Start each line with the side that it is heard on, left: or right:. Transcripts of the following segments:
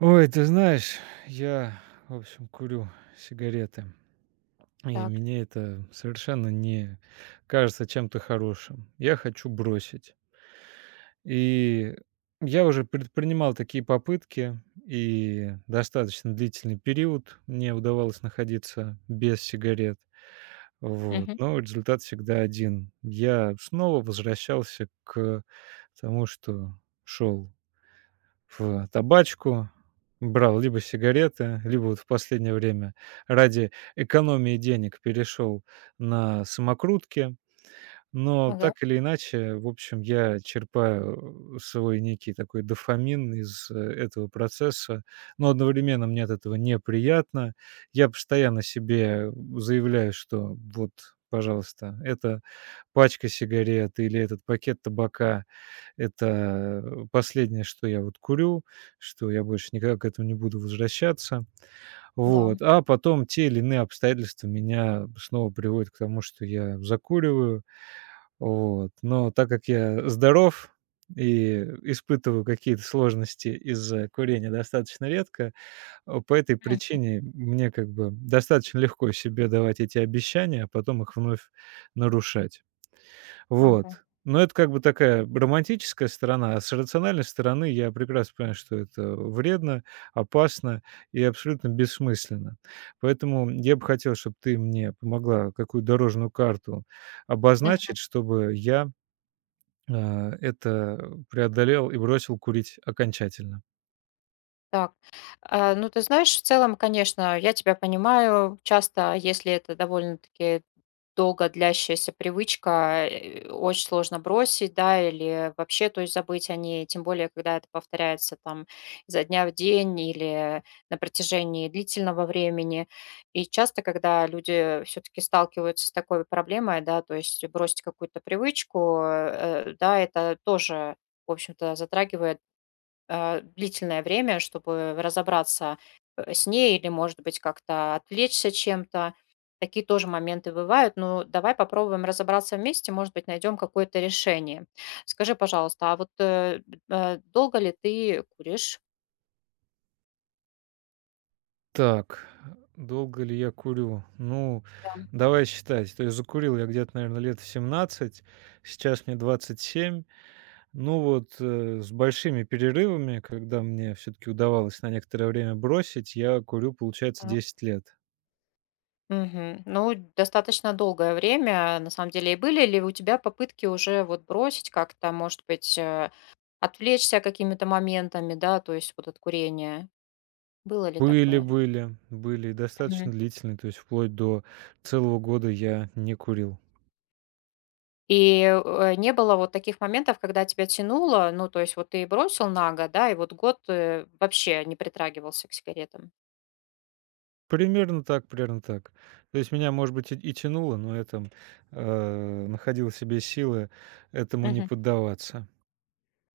right: Ой, ты знаешь, я, в общем, курю сигареты, и
left: Так.
right: мне это совершенно не кажется чем-то хорошим. Я хочу бросить. И я уже предпринимал такие попытки, и достаточно длительный период мне удавалось находиться без сигарет. Вот.
left: Мгм.
right: Но результат всегда один. Я снова возвращался к тому, что шел в табачку, брал либо сигареты, либо вот в последнее время ради экономии денег перешел на самокрутки. Но
left: Ага.
right: так или иначе, в общем, я черпаю свой некий такой дофамин из этого процесса, но одновременно мне от этого неприятно. Я постоянно себе заявляю, что вот, пожалуйста, это пачка сигарет или этот пакет табака — это, последнее, что я вот курю, что я больше никогда к этому не буду возвращаться.
left: Да.
right: Вот. А потом те или иные обстоятельства меня снова приводят к тому, что я закуриваю. Вот. Но так как я здоров и испытываю какие-то сложности из-за курения достаточно редко, по этой
left: Мгм.
right: причине мне как бы достаточно легко себе давать эти обещания, а потом их вновь нарушать.
left: Ага.
right: Вот. Но это как бы такая романтическая сторона, а с рациональной стороны я прекрасно понимаю, что это вредно, опасно и абсолютно бессмысленно. Поэтому я бы хотел, чтобы ты мне помогла какую дорожную карту обозначить, чтобы я, это преодолел и бросил курить окончательно.
left: Так, ну ты знаешь, в целом, конечно, я тебя понимаю. Часто, если это довольно-таки долго длящаяся привычка, очень сложно бросить, да, или вообще, то есть забыть о ней, тем более, когда это повторяется там изо дня в день или на протяжении длительного времени. И часто, когда люди все-таки сталкиваются с такой проблемой, да, то есть бросить какую-то привычку, да, это тоже, в общем-то, затрагивает длительное время, чтобы разобраться, с ней или, может быть, как-то отвлечься чем-то. Такие тоже моменты бывают, но давай попробуем разобраться вместе, может быть, найдем какое-то решение. Скажи, пожалуйста, а вот, долго ли ты куришь?
right: Так, долго ли я курю? Ну,
left: Да,
right: давай считать. То есть закурил я где-то, наверное, лет в 17, сейчас мне 27. Ну вот, с большими перерывами, когда мне все таки удавалось на некоторое время бросить, я курю, получается,
left: так.
right: 10 лет.
left: Мгм. Ну, достаточно долгое время, на самом деле. И были ли у тебя попытки уже вот бросить как-то, может быть, отвлечься какими-то моментами, да, то есть вот от курения? Было ли
right: Были
left: такое?
right: были были и достаточно длительные, то есть вплоть до целого года я не курил.
left: И, не было вот таких моментов, когда тебя тянуло, ну, то есть вот ты бросил на год, да, и вот год, вообще не притрагивался к сигаретам.
right: Примерно так примерно так. То есть меня, может быть, и тянуло, но я там, находил в себе силы этому не
left: Мгм.
right: поддаваться.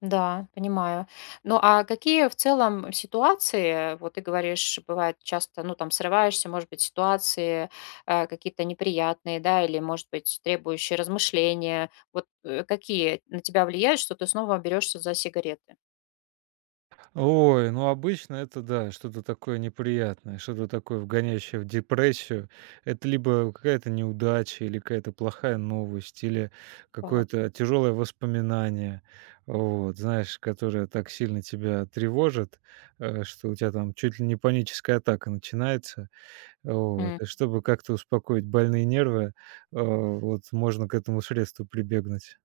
left: Да, понимаю. Ну, а какие в целом ситуации, вот ты говоришь, бывает часто, ну, там срываешься, может быть, ситуации, какие-то неприятные, да, или, может быть, требующие размышления. Вот, какие на тебя влияют, что ты снова берешься за сигареты?
right: Ой, ну обычно это да, что-то такое неприятное, что-то такое вгоняющее в депрессию. Это либо какая-то неудача, или какая-то плохая новость, или
left: Так.
right: какое-то тяжелое воспоминание, вот, знаешь, которое так сильно тебя тревожит, что у тебя там чуть ли не паническая атака начинается. Вот. И чтобы как-то успокоить больные нервы, вот можно к этому средству прибегнуть.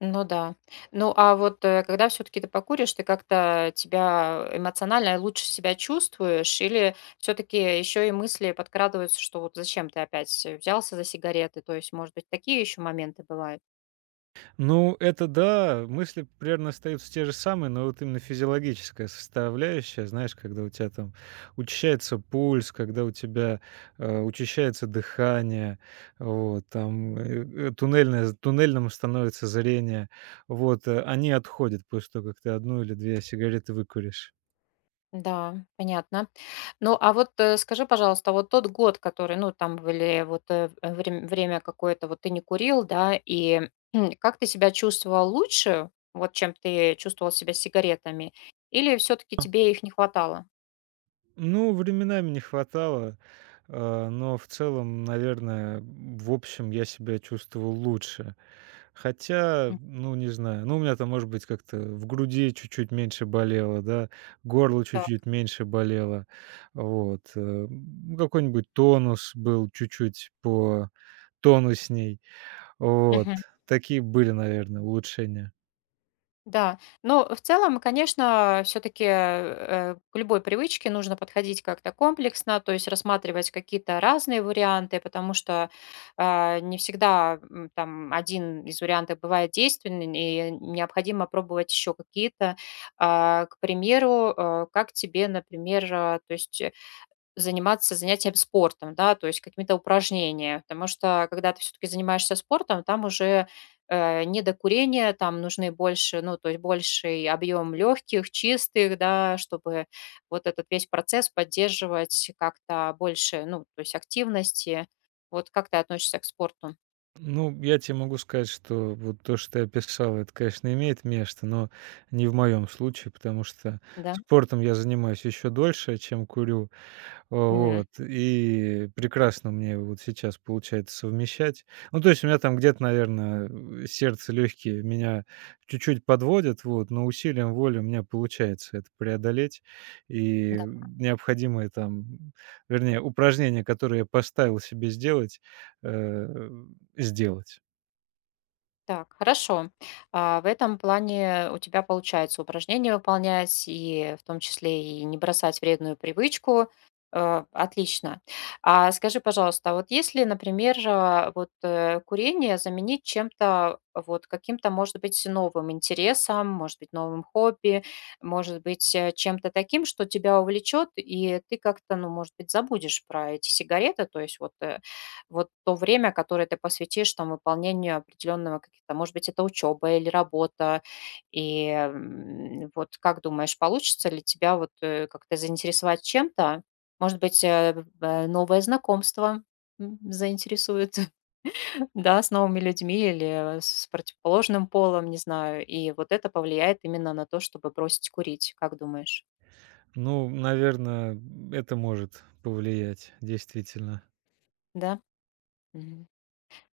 left: Ну да. Ну, а вот, когда все таки ты покуришь, ты как-то тебя эмоционально лучше себя чувствуешь или все таки еще и мысли подкрадываются, что вот зачем ты опять, взялся за сигареты? То есть, может быть, такие еще моменты бывают?
right: Ну, это да, мысли примерно остаются те же самые, но вот именно физиологическая составляющая, знаешь, когда у тебя там учащается пульс, когда у тебя учащается дыхание, вот, там туннельным становится зрение, вот, они отходят после того, как ты одну или две сигареты выкуришь.
left: Да, понятно. Ну, а вот, скажи, пожалуйста, вот тот год, который, ну, там, или вот, время какое-то вот ты не курил, да, и как ты себя чувствовал лучше, вот чем ты чувствовал себя с сигаретами, или все таки тебе их не хватало?
right: Ну, временами не хватало, но в целом, наверное, в общем, я себя чувствовал лучше. Хотя, ну, не знаю, ну, у меня там, может быть, как-то в груди чуть-чуть меньше болело, да, горло
left: Так.
right: чуть-чуть меньше болело, вот. Какой-нибудь тонус был чуть-чуть по тонусней, вот.
left: Мгм.
right: Такие были, наверное, улучшения.
left: Да. Но в целом, конечно, все-таки к любой привычке нужно подходить как-то комплексно, то есть рассматривать какие-то разные варианты, потому что не всегда там один из вариантов бывает действенный, и необходимо пробовать еще какие-то. К примеру, как тебе, например, то есть заниматься занятием спортом, да, то есть какими-то упражнениями. Потому что, когда ты все-таки занимаешься спортом, там уже не до курения, там нужны больше, ну, то есть больший объем легких, чистых, да, чтобы вот этот весь процесс поддерживать как-то больше, ну, то есть активности. Вот как ты относишься к спорту,
right: Ну, я тебе могу сказать, что вот то, что ты описала, это, конечно, имеет место, но не в моем случае, потому что
left: да?
right: спортом я занимаюсь еще дольше, чем курю.
left: М,
right: Вот, и прекрасно мне вот сейчас получается совмещать. Ну, то есть у меня там где-то, наверное, сердце, легкие меня чуть-чуть подводят, вот, но усилием воли у меня получается это преодолеть. И необходимые там, вернее, упражнения, которые я поставил себе э, сделать.
left: Так, хорошо. В этом плане у тебя получается упражнения выполнять, и в том числе и не бросать вредную привычку. Отлично. А скажи, пожалуйста, а вот если, например, вот, курение заменить чем-то, вот каким-то, может быть, новым интересом, может быть, новым хобби, может быть, чем-то таким, что тебя увлечет, и ты как-то, ну, может быть, забудешь про эти сигареты, то есть вот вот то время, которое ты посвятишь там выполнению определенного каких-то, может быть, это учеба или работа. И вот как думаешь, получится ли тебя вот как-то заинтересовать чем-то? Может быть, новое знакомство заинтересует, да, с новыми людьми или с противоположным полом, не знаю. И вот это повлияет именно на то, чтобы бросить курить, как думаешь?
right: Ну, наверное, это может повлиять, действительно.
left: Да?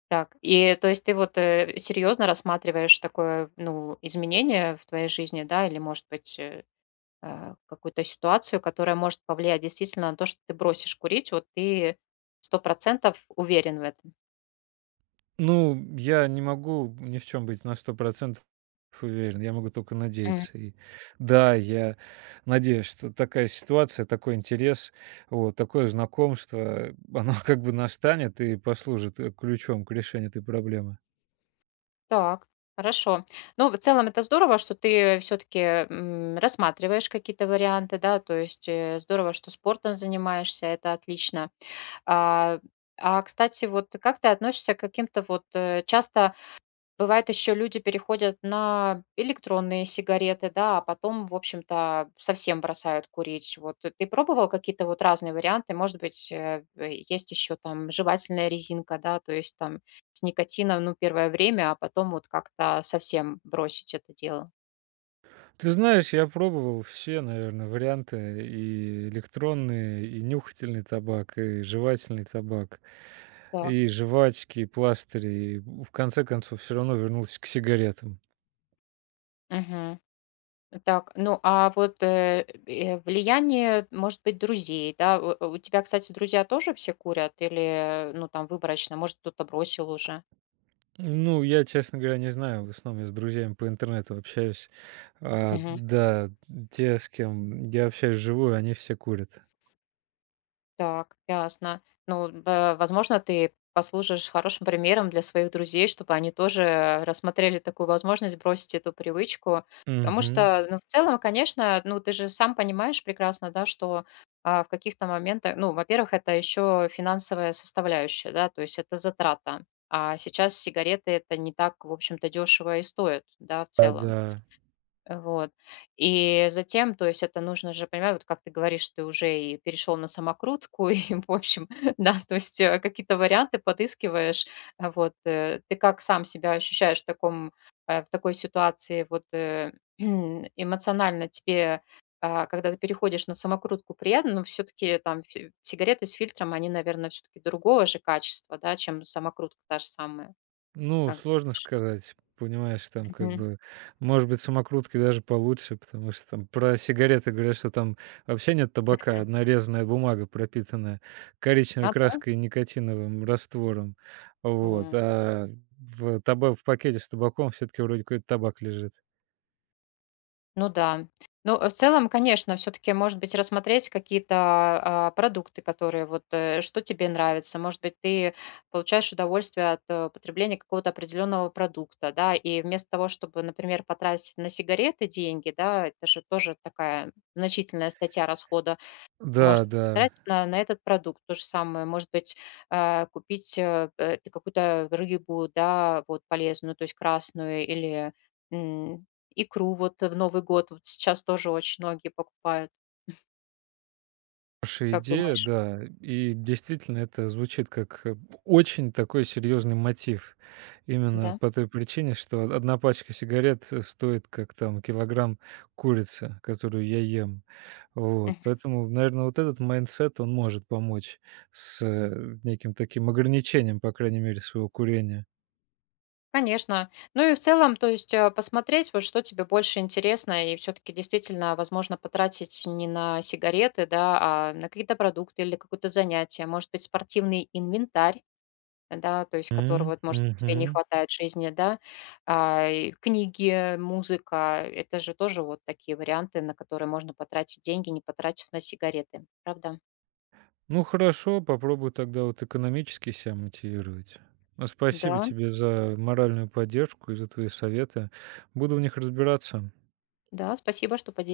left: Так, и то есть ты вот, серьезно рассматриваешь такое, ну, изменение в твоей жизни, да, или, может быть, какую-то ситуацию, которая может повлиять действительно на то, что ты бросишь курить. Вот ты сто процентов уверен в этом.
right: Ну, я не могу ни в чем быть на 100% уверен. Я могу только
left: М,
right: надеяться. И да, я надеюсь, что такая ситуация, такой интерес, вот, такое знакомство, оно как бы настанет и послужит, ключом к решению этой проблемы.
left: так, хорошо. Ну, в целом это здорово, что ты все-таки, рассматриваешь какие-то варианты, да, то есть, здорово, что спортом занимаешься, это отлично. А, Кстати, вот как ты относишься к каким-то вот, часто бывает, еще люди переходят на электронные сигареты, да, а потом, в общем-то, совсем бросают курить. Вот ты пробовал какие-то вот разные варианты? Может быть, есть еще там жевательная резинка, да, то есть там с никотином, ну, первое время, а потом вот как-то совсем бросить это дело.
right: Ты знаешь, я пробовал все, наверное, варианты: и электронный, и нюхательный табак, и жевательный табак,
left: Так.
right: и жвачки, и пластыри. И в конце концов все равно вернулся к сигаретам.
left: Мгм. Так, ну а вот влияние, может быть, друзей, да? У тебя, кстати, друзья тоже все курят или, ну, там, выборочно, может, кто-то бросил уже?
right: Ну, я, честно говоря, не знаю. В основном я с друзьями по интернету общаюсь. А,
left: Мгм.
right: да, те, с кем я общаюсь вживую, они все курят.
left: Так, ясно. Ну, б возможно, ты послужишь хорошим примером для своих друзей, чтобы они тоже рассмотрели такую возможность бросить эту привычку. Потому
right: Мгм.
left: что, ну, в целом, конечно, ну, ты же сам понимаешь прекрасно, да, что в каких-то моментах, ну, во-первых, это еще финансовая составляющая, да, то есть это затрата. А сейчас сигареты это не так, в общем-то, дешево и стоит, да, в
right: А,
left: целом.
right: да.
left: Вот. И затем, то есть это нужно же, понимаю, вот как ты говоришь, ты уже и перешел на самокрутку, и, в общем, да, то есть какие-то варианты подыскиваешь. Вот. Ты как сам себя ощущаешь в, таком, в такой ситуации? Вот эмоционально тебе, когда ты переходишь на самокрутку, приятно, но все-таки там сигареты с фильтром, они, наверное, все-таки другого же качества, да, чем самокрутка та же самая,
right: Ну,
left: как
right: сложно
left: думаешь?
right: сказать. Понимаешь, там как
left: Мгм.
right: бы, может быть, самокрутки даже получше, потому что там про сигареты говорят, что там вообще нет табака,
left: Мгм.
right: одна резаная бумага, пропитанная коричневой
left: А,
right: краской и никотиновым раствором. Вот.
left: да?
right: А в пакете с табаком все-таки вроде какой-то табак лежит.
left: Ну да. Ну, в целом, конечно, все-таки, может быть, рассмотреть какие-то продукты, которые вот, что тебе нравится. Может быть, ты получаешь удовольствие от потребления какого-то определенного продукта, да, и вместо того, чтобы, например, потратить на сигареты деньги, да, это же тоже такая значительная статья расхода может
right: Да, да.
left: потратить на этот продукт. То же самое, может быть, купить, какую-то рыбу, да, вот полезную, то есть красную, или, м, икру вот в Новый год. Вот сейчас тоже очень многие покупают.
right: Хорошая
left: Как
right: идея,
left: думаешь?
right: да. И действительно, это звучит как, очень такой серьезный мотив. Именно
left: Да?
right: по той причине, что од 1 пачка сигарет, стоит как там килограмм курицы, которую я ем. Вот.
left: Мгм.
right: Поэтому, наверное, вот этот майндсет, он может помочь с, неким таким ограничением, по крайней мере, своего курения.
left: Конечно. Ну и в целом, то есть, посмотреть, вот что тебе больше интересно, и все таки действительно, возможно, потратить не на сигареты, да, а на какие-то продукты или какое-то занятие. Может быть, спортивный инвентарь. Да, то есть которого,
right: М,
left: вот, может, тебе не
right: мгм.
left: хватает в жизни, да. А, и книги, музыка — это же тоже вот такие варианты, на которые можно потратить деньги, не потратив на сигареты. Правда?
right: Ну хорошо, попробую тогда вот экономически себя мотивировать. Ну, спасибо
left: Да,
right: тебе за моральную поддержку и за твои советы. Буду в них разбираться.
left: да, спасибо, что поделились.